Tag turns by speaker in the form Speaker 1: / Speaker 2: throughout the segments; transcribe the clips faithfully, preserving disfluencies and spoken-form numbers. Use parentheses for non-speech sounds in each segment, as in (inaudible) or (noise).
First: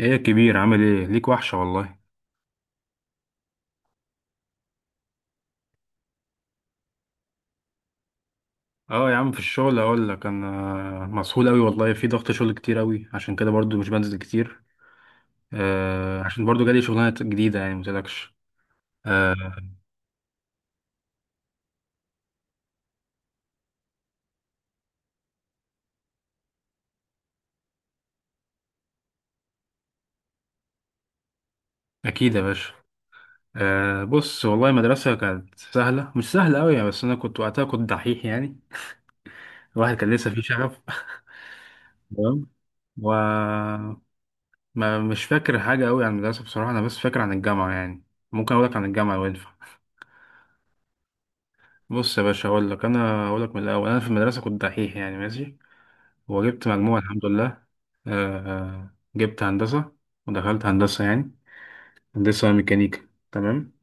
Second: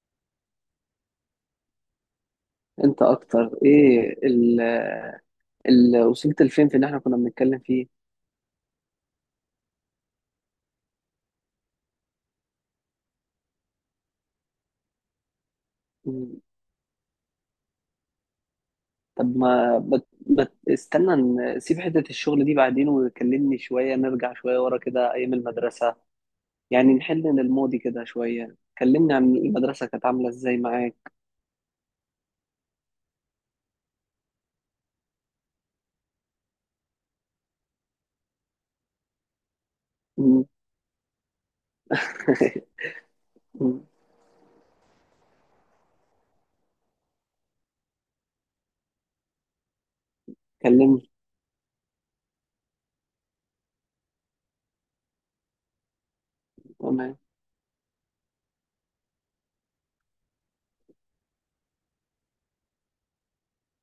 Speaker 1: ايه يا كبير، عامل ايه؟ ليك وحشة والله.
Speaker 2: انت اكتر ايه ال ال وصلت لفين في ان احنا كنا بنتكلم فيه.
Speaker 1: اه يا عم، في الشغل اقول لك انا مسحول قوي والله، في ضغط شغل كتير قوي، عشان كده برضو مش بنزل كتير. آه،
Speaker 2: مم.
Speaker 1: عشان برضو جالي شغلانة جديدة يعني متقلقش.
Speaker 2: طب
Speaker 1: آه،
Speaker 2: ما بت بت استنى، نسيب حتة الشغل دي بعدين وكلمني شوية، نرجع شوية ورا كده ايام المدرسة، يعني نحل من الماضي كده شوية، كلمني عن المدرسة كانت عاملة ازاي معاك.
Speaker 1: اكيد يا باشا. آه، بص والله المدرسة كانت سهلة، مش سهلة قوي يعني، بس انا كنت وقتها كنت دحيح يعني. الواحد كان لسه فيه
Speaker 2: مم.
Speaker 1: شغف. (laughs) تمام. و
Speaker 2: (laughs) مم.
Speaker 1: ما مش فاكر حاجة قوي عن المدرسة بصراحة، انا بس فاكر عن الجامعة يعني. ممكن اقول لك عن الجامعة لو ينفع؟
Speaker 2: كلمني.
Speaker 1: بص يا باشا، اقول لك انا اقول لك من الاول، انا في المدرسه كنت دحيح يعني ماشي، وجبت مجموعه
Speaker 2: تمام،
Speaker 1: الحمد لله. آه، آه، جبت هندسه، ودخلت هندسه يعني، هندسه ميكانيكا تمام.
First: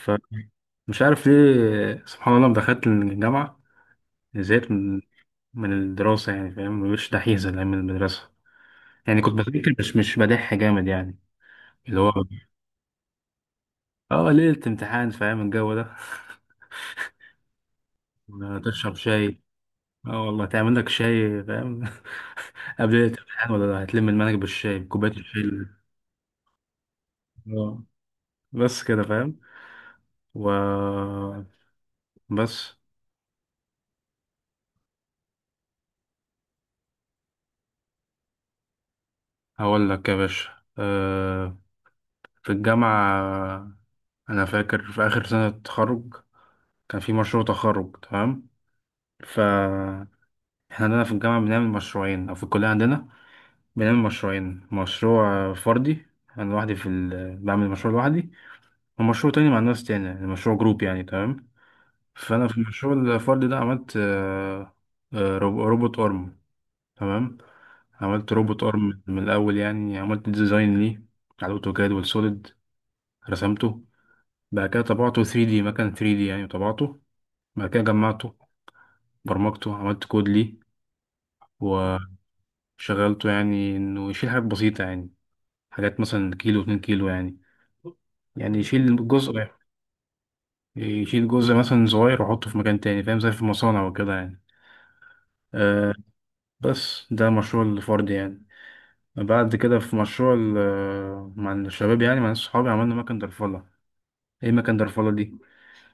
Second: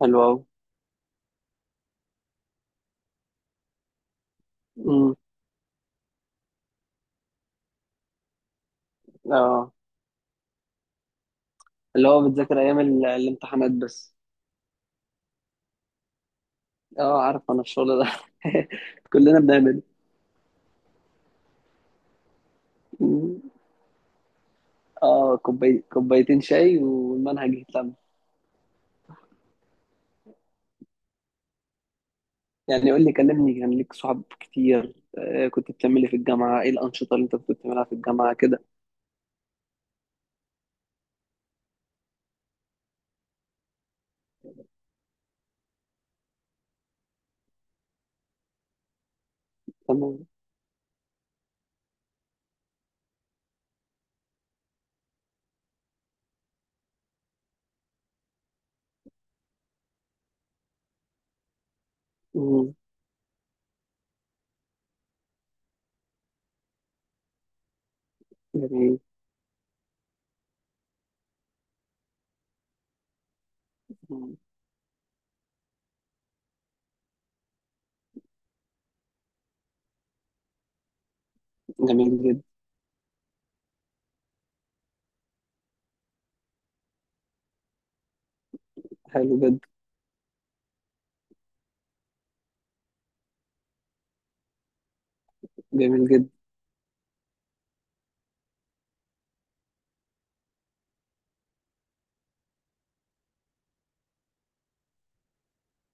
Speaker 2: حلو اوي.
Speaker 1: عارف ليه، سبحان الله، لما دخلت الجامعه زهقت من
Speaker 2: مم.
Speaker 1: من الدراسه يعني، فاهم؟ مش دحيح زي ايام المدرسه يعني، كنت
Speaker 2: اه،
Speaker 1: بذاكر مش مش بدح جامد يعني. اللي
Speaker 2: اللي
Speaker 1: هو
Speaker 2: هو بتذاكر ايام ال- الامتحانات بس.
Speaker 1: اه، ليله امتحان، فاهم الجو ده؟
Speaker 2: اه عارف انا الشغل ده.
Speaker 1: (laughs) تشرب
Speaker 2: (laughs)
Speaker 1: شاي؟
Speaker 2: كلنا بنعمل.
Speaker 1: اه والله، تعمل لك شاي فاهم. (laughs) قبل الامتحان، ولا هتلم المنهج بالشاي، بكوباية
Speaker 2: اه
Speaker 1: الشاي اللي-
Speaker 2: كوباي... كوبايتين شاي والمنهج
Speaker 1: اه
Speaker 2: يتلم.
Speaker 1: بس كده فاهم. و بس.
Speaker 2: يعني قول لي، كلمني، كان ليك صحاب كتير؟ آه، كنت بتعملي في الجامعة ايه؟ الأنشطة اللي انت كنت بتعملها في الجامعة كده.
Speaker 1: هقول لك يا باشا. أه في الجامعة، أنا فاكر في آخر سنة تخرج كان في مشروع تخرج تمام. ف
Speaker 2: تمام.
Speaker 1: احنا عندنا في الجامعة بنعمل مشروعين، أو في الكلية عندنا بنعمل مشروعين، مشروع فردي أنا لوحدي في ال... بعمل مشروع لوحدي، ومشروع تاني مع ناس تانية يعني مشروع جروب يعني تمام. فانا في
Speaker 2: مم.
Speaker 1: الشغل الفردي ده عملت آه، آه، رو- روبوت ارم تمام. عملت روبوت
Speaker 2: جميل.
Speaker 1: ارم من الاول يعني، عملت ديزاين ليه على الاوتوكاد والسوليد، رسمته.
Speaker 2: مم.
Speaker 1: بعد كده طبعته ثري دي، مكان ثري دي يعني طبعته. بعد كده جمعته، برمجته، عملت كود ليه،
Speaker 2: جميل جدا.
Speaker 1: وشغلته يعني انه يشيل حاجات بسيطة يعني. حاجات مثلا كيلو، اتنين كيلو يعني يعني يشيل جزء
Speaker 2: حلو جدا.
Speaker 1: يشيل جزء مثلا صغير واحطه في مكان تاني، فاهم؟ زي في المصانع وكده يعني. آه،
Speaker 2: جميل جدا.
Speaker 1: بس ده مشروع الفرد يعني. بعد كده في مشروع ال- مع الشباب، يعني مع ناس صحابي، عملنا مكن درفلة. ايه مكن درفلة دي؟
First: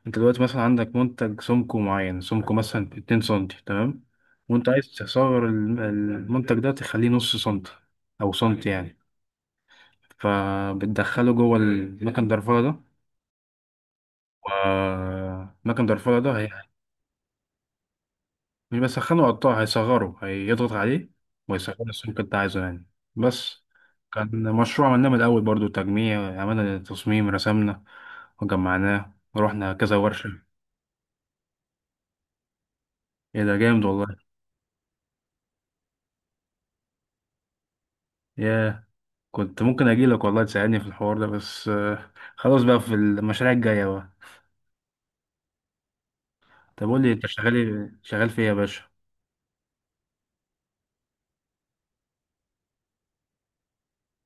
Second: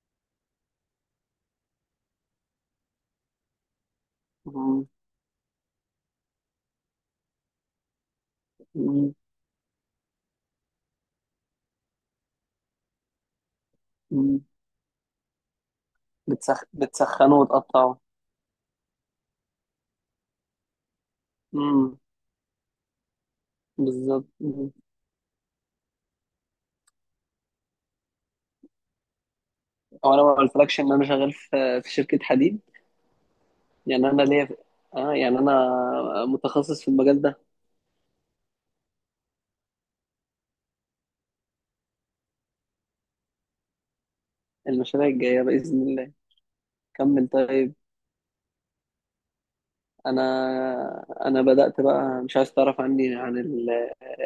Speaker 1: انت دلوقتي مثلا عندك منتج سمكه معين، سمكه مثلا اتنين سنتي تمام. وانت
Speaker 2: مم.
Speaker 1: عايز تصغر الم- المنتج ده، تخليه نص سنتي او سنتي يعني.
Speaker 2: مم.
Speaker 1: فبتدخله جوه المكن درفلة ده،
Speaker 2: مم.
Speaker 1: ومكن درفلة ده هي-
Speaker 2: بتسخ... بتسخنوا وتقطعوا؟
Speaker 1: مش بسخنه، قطاع هيصغره، هيضغط عليه ويصغر
Speaker 2: مم.
Speaker 1: السمك اللي انت عايزه يعني. بس.
Speaker 2: بالظبط.
Speaker 1: كان
Speaker 2: مم.
Speaker 1: مشروع عملناه من الأول برضو، تجميع، عملنا تصميم، رسمنا وجمعناه ورحنا كذا
Speaker 2: هو انا ما
Speaker 1: ورشة.
Speaker 2: قلتلكش ان انا شغال في في شركة حديد،
Speaker 1: ايه ده جامد والله.
Speaker 2: يعني انا ليا، اه يعني انا متخصص في المجال ده.
Speaker 1: ياه. كنت ممكن أجيلك والله تساعدني في الحوار ده، بس آه، خلاص بقى، في المشاريع الجاية بقى.
Speaker 2: المشاريع الجاية بإذن الله.
Speaker 1: طب قول لي انت
Speaker 2: كمل
Speaker 1: شغال
Speaker 2: طيب،
Speaker 1: إيه؟ شغال في ايه يا باشا؟
Speaker 2: انا انا بدات بقى، مش عايز تعرف عني عن ال-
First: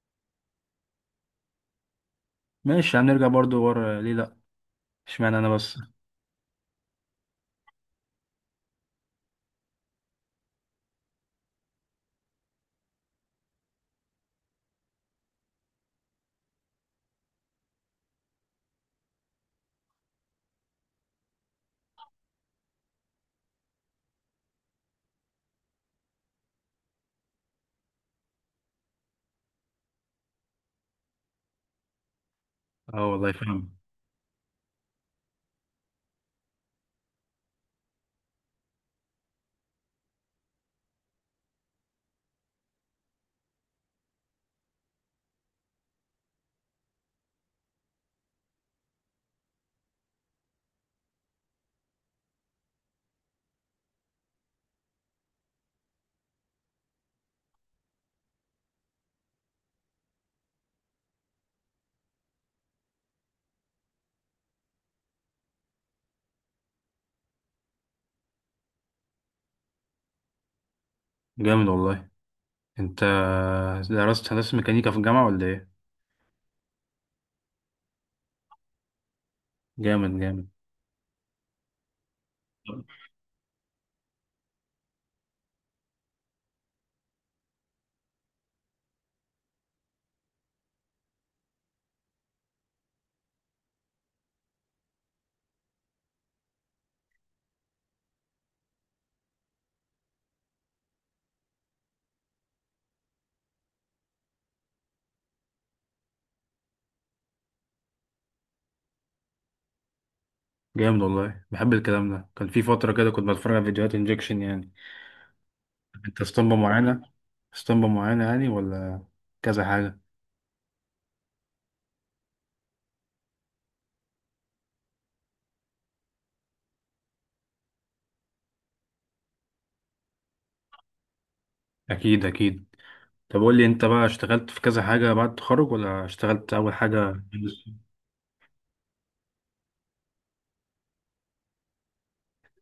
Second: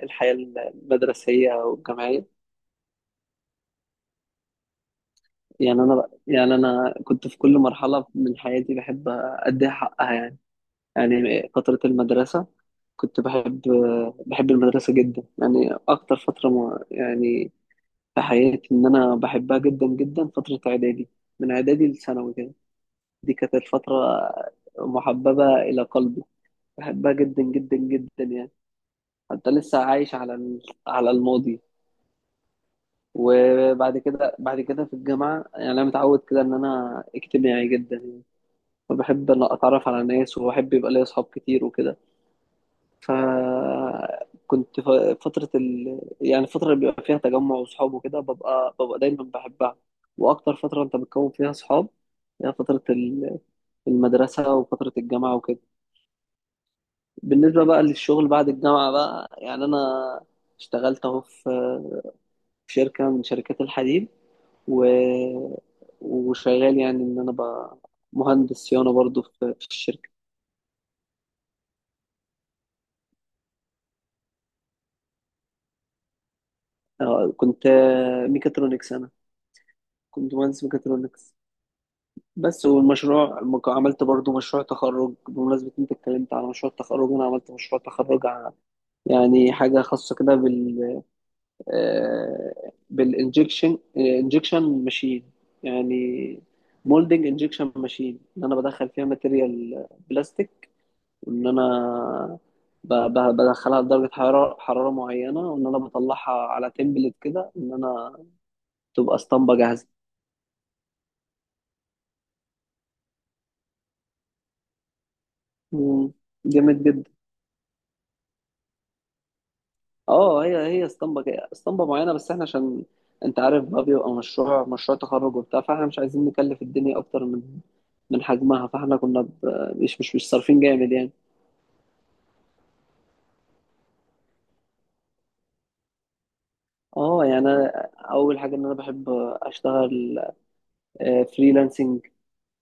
Speaker 2: الحياه المدرسيه والجامعيه؟
Speaker 1: ماشي هنرجع برضو ورا ليه، لأ. اشمعنى أنا بس.
Speaker 2: يعني انا بقى، يعني انا كنت في كل مرحله من حياتي بحب اديها حقها، يعني يعني فتره المدرسه كنت بحب، بحب المدرسه جدا يعني، اكتر فتره م- يعني في حياتي ان انا بحبها جدا جدا فتره اعدادي، من اعدادي لثانوي كده، دي كانت الفتره محببه الى قلبي، بحبها جدا جدا جدا يعني. انت لسه عايش على ال- على الماضي.
Speaker 1: اه والله فاهم.
Speaker 2: وبعد كده، بعد كده في الجامعه، يعني انا متعود كده ان انا اجتماعي جدا، وبحب ان اتعرف على ناس، وبحب يبقى لي اصحاب كتير وكده. ف كنت ف- فتره ال... يعني الفتره اللي بيبقى فيها تجمع وصحاب وكده ببقى، ببقى دايما بحبها. واكتر فتره انت بتكون فيها صحاب هي فتره ال- المدرسه وفتره الجامعه وكده. بالنسبه بقى للشغل بعد الجامعه بقى، يعني انا اشتغلت اهو في في شركه من شركات الحديد، و... وشغال، يعني ان انا ب... مهندس صيانه برضو في في الشركه.
Speaker 1: جامد والله. انت درست هندسة ميكانيكا في الجامعة ولا ايه؟
Speaker 2: آه، كنت آه، ميكاترونكس انا،
Speaker 1: جامد
Speaker 2: كنت
Speaker 1: جامد.
Speaker 2: مهندس ميكاترونكس بس. والمشروع م- عملت برضو مشروع تخرج، بمناسبة انت اتكلمت على مشروع التخرج، انا عملت مشروع تخرج ع- يعني حاجة خاصة كده بال آه، بالانجكشن، انجكشن ماشين يعني. مولدنج انجكشن ماشين ان انا بدخل فيها ماتيريال بلاستيك، وان انا ب- ب- بدخلها لدرجه حراره، حراره معينه، وان انا بطلعها على تمبلت كده، ان انا تبقى اسطمبه جاهزه.
Speaker 1: جامد والله، بحب الكلام ده. كان في فترة كده كنت بتفرج على فيديوهات انجكشن يعني.
Speaker 2: مم.
Speaker 1: انت اسطمبة
Speaker 2: جامد
Speaker 1: معينة؟
Speaker 2: جدا.
Speaker 1: اسطمبة معينة يعني ولا كذا حاجة؟
Speaker 2: اه، هي هي اسطمبه جا- اسطمبه معينه، بس احنا عشان انت عارف بقى، بيبقى مشروع مشروع تخرج وبتاع، فاحنا مش عايزين نكلف الدنيا اكتر من من حجمها، فاحنا كنا ب- مش مش مش صارفين جامد يعني.
Speaker 1: أكيد أكيد. طب قول لي أنت بقى، اشتغلت في كذا حاجة بعد التخرج ولا اشتغلت أول حاجة؟
Speaker 2: اه، يعني أنا اول حاجه ان انا بحب اشتغل فريلانسنج،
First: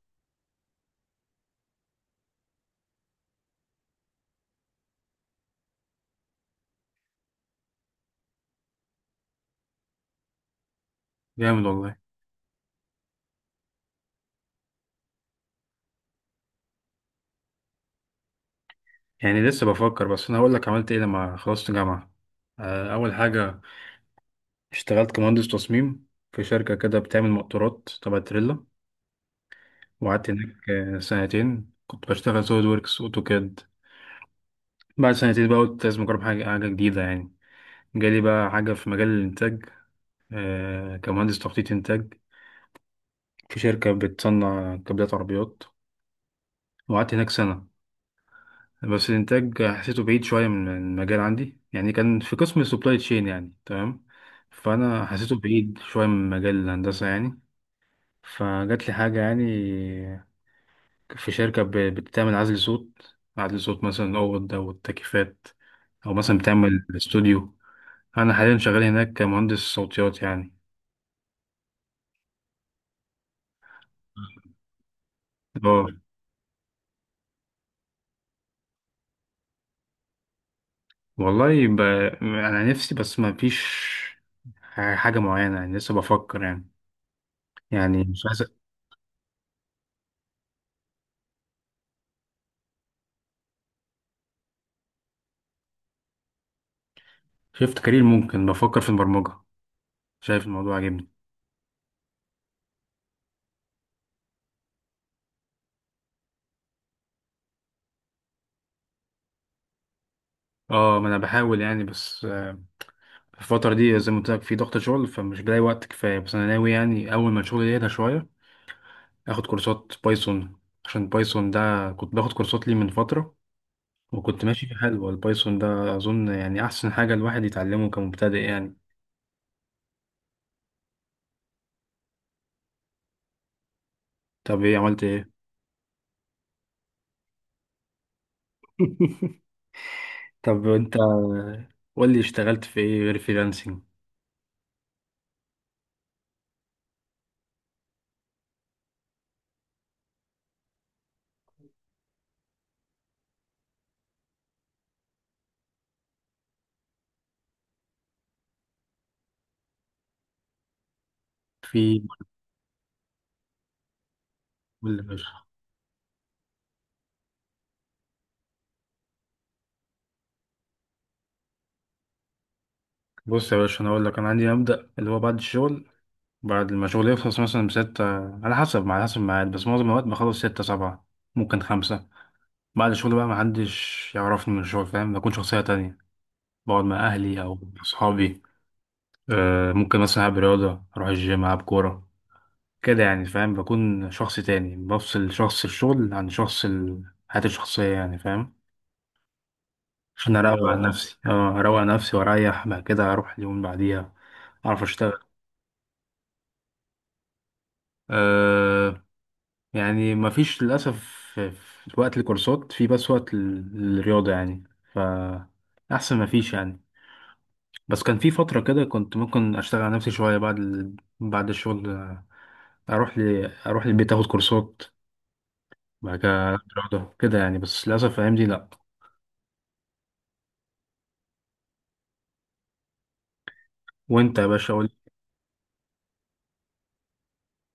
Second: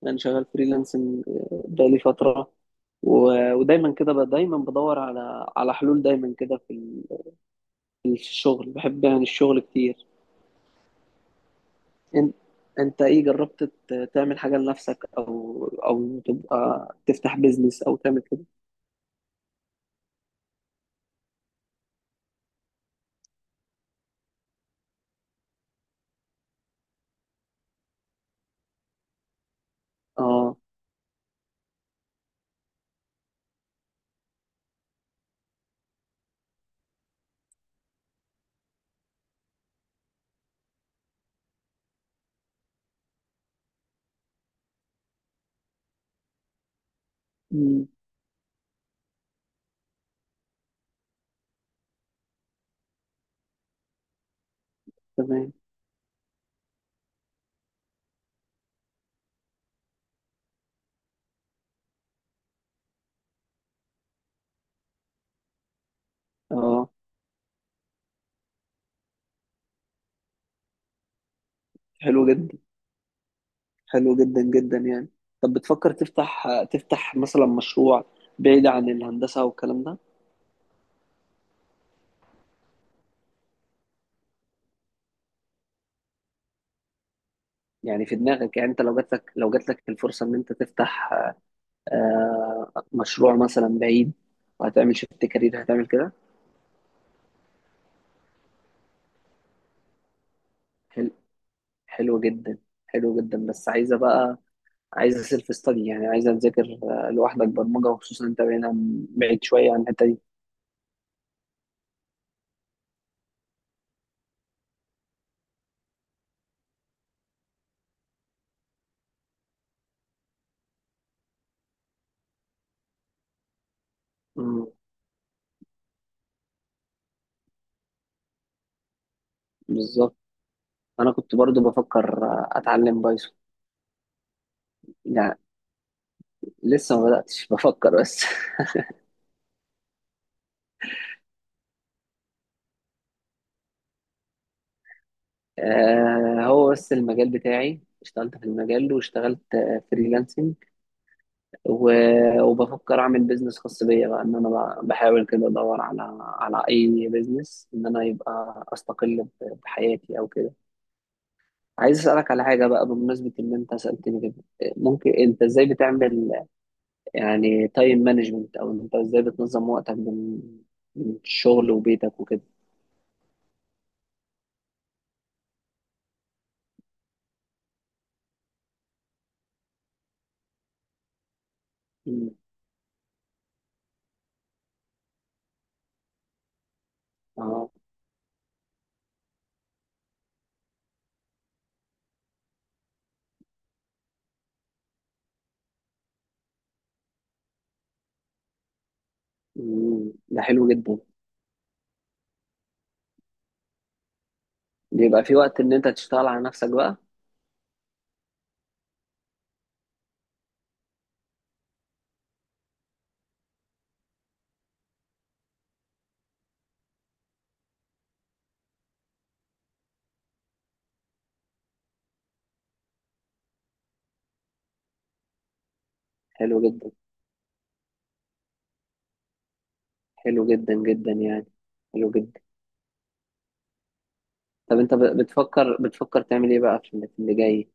Speaker 2: انا شغال فريلانسنج بقالي فتره، و- ودايما كده ب- دايما بدور على على حلول دايما كده في ال- في الشغل، بحب يعني الشغل كتير.
Speaker 1: جامد والله.
Speaker 2: انت، انت ايه؟ جربت ت- تعمل حاجه لنفسك او او تبقى تفتح بيزنس او تعمل كده؟
Speaker 1: يعني لسه بفكر، بس أنا هقول لك عملت إيه لما خلصت جامعة. آه، أول حاجة اشتغلت كمهندس تصميم في شركة كده بتعمل مقطورات تبع تريلا، وقعدت
Speaker 2: اه.
Speaker 1: هناك آه، سنتين، كنت بشتغل سوليد ووركس أوتوكاد. بعد سنتين بقى قلت لازم أجرب حاجة حاجة جديدة يعني. جالي بقى حاجة في مجال الإنتاج. آه كمهندس تخطيط إنتاج في شركة بتصنع كابلات عربيات، وقعدت هناك سنة.
Speaker 2: مم.
Speaker 1: بس الإنتاج حسيته بعيد شوية من من المجال عندي يعني، كان في قسم السبلاي تشين يعني تمام. فأنا حسيته
Speaker 2: تمام.
Speaker 1: بعيد شوية من مجال الهندسة يعني. فجات لي حاجة يعني، في شركة ب- بتعمل عزل صوت، عزل صوت مثلا أوض أو التكييفات، أو مثلا بتعمل
Speaker 2: اه.
Speaker 1: استوديو. أنا حاليا شغال هناك كمهندس صوتيات يعني.
Speaker 2: حلو جدا. حلو جدا جدا يعني. طب بتفكر
Speaker 1: اه
Speaker 2: تفتح، تفتح مثلا مشروع بعيد عن الهندسه والكلام ده؟
Speaker 1: والله ب... انا نفسي، بس ما فيش حاجه معينه يعني، لسه بفكر يعني. يعني
Speaker 2: يعني في
Speaker 1: مش عايز.
Speaker 2: دماغك؟ يعني انت لو جات لك، لو جات لك الفرصه ان انت تفتح آه، مشروع مثلا بعيد، وهتعمل شيفت كارير، هتعمل كده؟
Speaker 1: شفت كارير ممكن، بفكر في البرمجه، شايف الموضوع عاجبني.
Speaker 2: حلو، حلو جدا، حلو جدا، بس عايزه بقى، عايزه سيلف ستادي، يعني عايزه تذاكر آه، لوحدك برمجه، وخصوصا انت هنا بعيد شويه عن الحته دي.
Speaker 1: اه ما انا بحاول يعني، بس آه، في الفتره دي زي ما قلت لك في ضغط شغل، فمش بلاقي وقت كفايه، بس انا ناوي يعني اول ما الشغل يهدى شويه اخد كورسات بايثون. عشان بايثون ده كنت باخد كورسات ليه من فتره، وكنت
Speaker 2: مم،
Speaker 1: ماشي في حلوه. البايثون ده اظن يعني احسن حاجه الواحد يتعلمه كمبتدئ يعني.
Speaker 2: بالظبط، انا كنت برضو بفكر آه، اتعلم بايثون
Speaker 1: طب ايه عملت ايه؟
Speaker 2: يعني، لسه ما بداتش، بفكر بس. (laughs)
Speaker 1: (laughs) طب انت قول لي، اشتغلت في ايه غير فريلانسنج؟
Speaker 2: آه، هو بس المجال بتاعي، اشتغلت في المجال واشتغلت فريلانسنج، و- وبفكر اعمل بيزنس خاص بيا بقى، ان انا ب- بحاول كده ادور على على اي بيزنس ان انا يبقى استقل ب- بحياتي او كده.
Speaker 1: في.
Speaker 2: عايز اسالك على حاجه بقى، بمناسبه ان انت سالتني كده،
Speaker 1: قول لي يا
Speaker 2: ممكن انت
Speaker 1: باشا.
Speaker 2: ازاي بتعمل، يعني تايم مانجمنت، او انت ازاي بتنظم وقتك بين، بين الشغل وبيتك وكده؟
Speaker 1: بص يا باشا، انا اقول لك انا عندي مبدأ اللي هو بعد الشغل، بعد ما شغلي يخلص مثلا بستة، على حسب على حسب الميعاد، بس معظم الوقت بخلص ستة سبعة، ممكن خمسة.
Speaker 2: مم.
Speaker 1: بعد الشغل بقى محدش يعرفني من الشغل، فاهم؟ بكون شخصية تانية، بقعد مع أهلي أو
Speaker 2: اه.
Speaker 1: أصحابي. آه ممكن مثلا ألعب رياضة، أروح الجيم، ألعب كورة، كده يعني، فاهم؟ بكون شخص تاني، بفصل شخص الشغل عن شخص ال- حياتي الشخصية يعني، فاهم؟
Speaker 2: مم.
Speaker 1: عشان
Speaker 2: ده حلو
Speaker 1: اروق عن
Speaker 2: جدا.
Speaker 1: نفسي. اه، اروق عن نفسي واريح، بعد كده اروح اليوم اللي بعديها اعرف اشتغل.
Speaker 2: بيبقى في وقت ان انت تشتغل على نفسك بقى؟
Speaker 1: أه، يعني مفيش للاسف. في في وقت الكورسات، في بس وقت ال- الرياضه يعني. ف احسن مفيش يعني. بس كان في فتره كده كنت ممكن اشتغل على نفسي شويه بعد ال... بعد الشغل، آه، اروح ل... اروح البيت اخد كورسات، بعد كده
Speaker 2: حلو جدا.
Speaker 1: رياضه كده يعني، بس للاسف الايام دي لا.
Speaker 2: حلو جدا جدا يعني. حلو جدا.
Speaker 1: وانت يا باشا
Speaker 2: طب
Speaker 1: قول.
Speaker 2: انت ب- بتفكر بتفكر تعمل ايه بقى في اللي، في اللي جاي؟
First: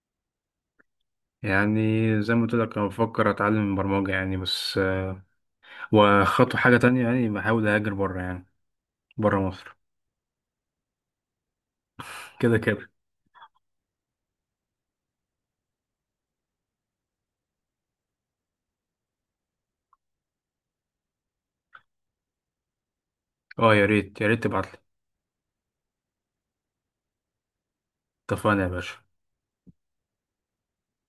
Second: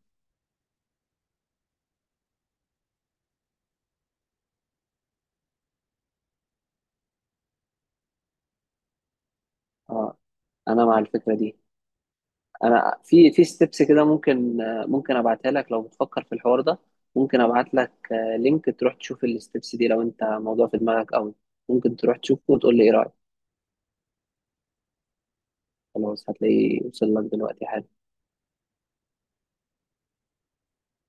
Speaker 1: يعني زي ما قلت لك انا بفكر اتعلم برمجه يعني بس، وخطوة حاجة تانية يعني بحاول أهاجر بره يعني، بره مصر.
Speaker 2: اه، انا مع الفكره دي.
Speaker 1: كده كده.
Speaker 2: انا في في ستيبس كده، ممكن آه، ممكن ابعتها لك، لو بتفكر في الحوار ده ممكن ابعت لك آه، لينك تروح تشوف الستيبس دي، لو انت موضوع في دماغك قوي ممكن تروح تشوفه وتقول لي ايه رايك.
Speaker 1: اه يا ريت، يا ريت تبعتلي.
Speaker 2: خلاص، هتلاقيه وصل لك دلوقتي حالا.
Speaker 1: اتفقنا يا باشا.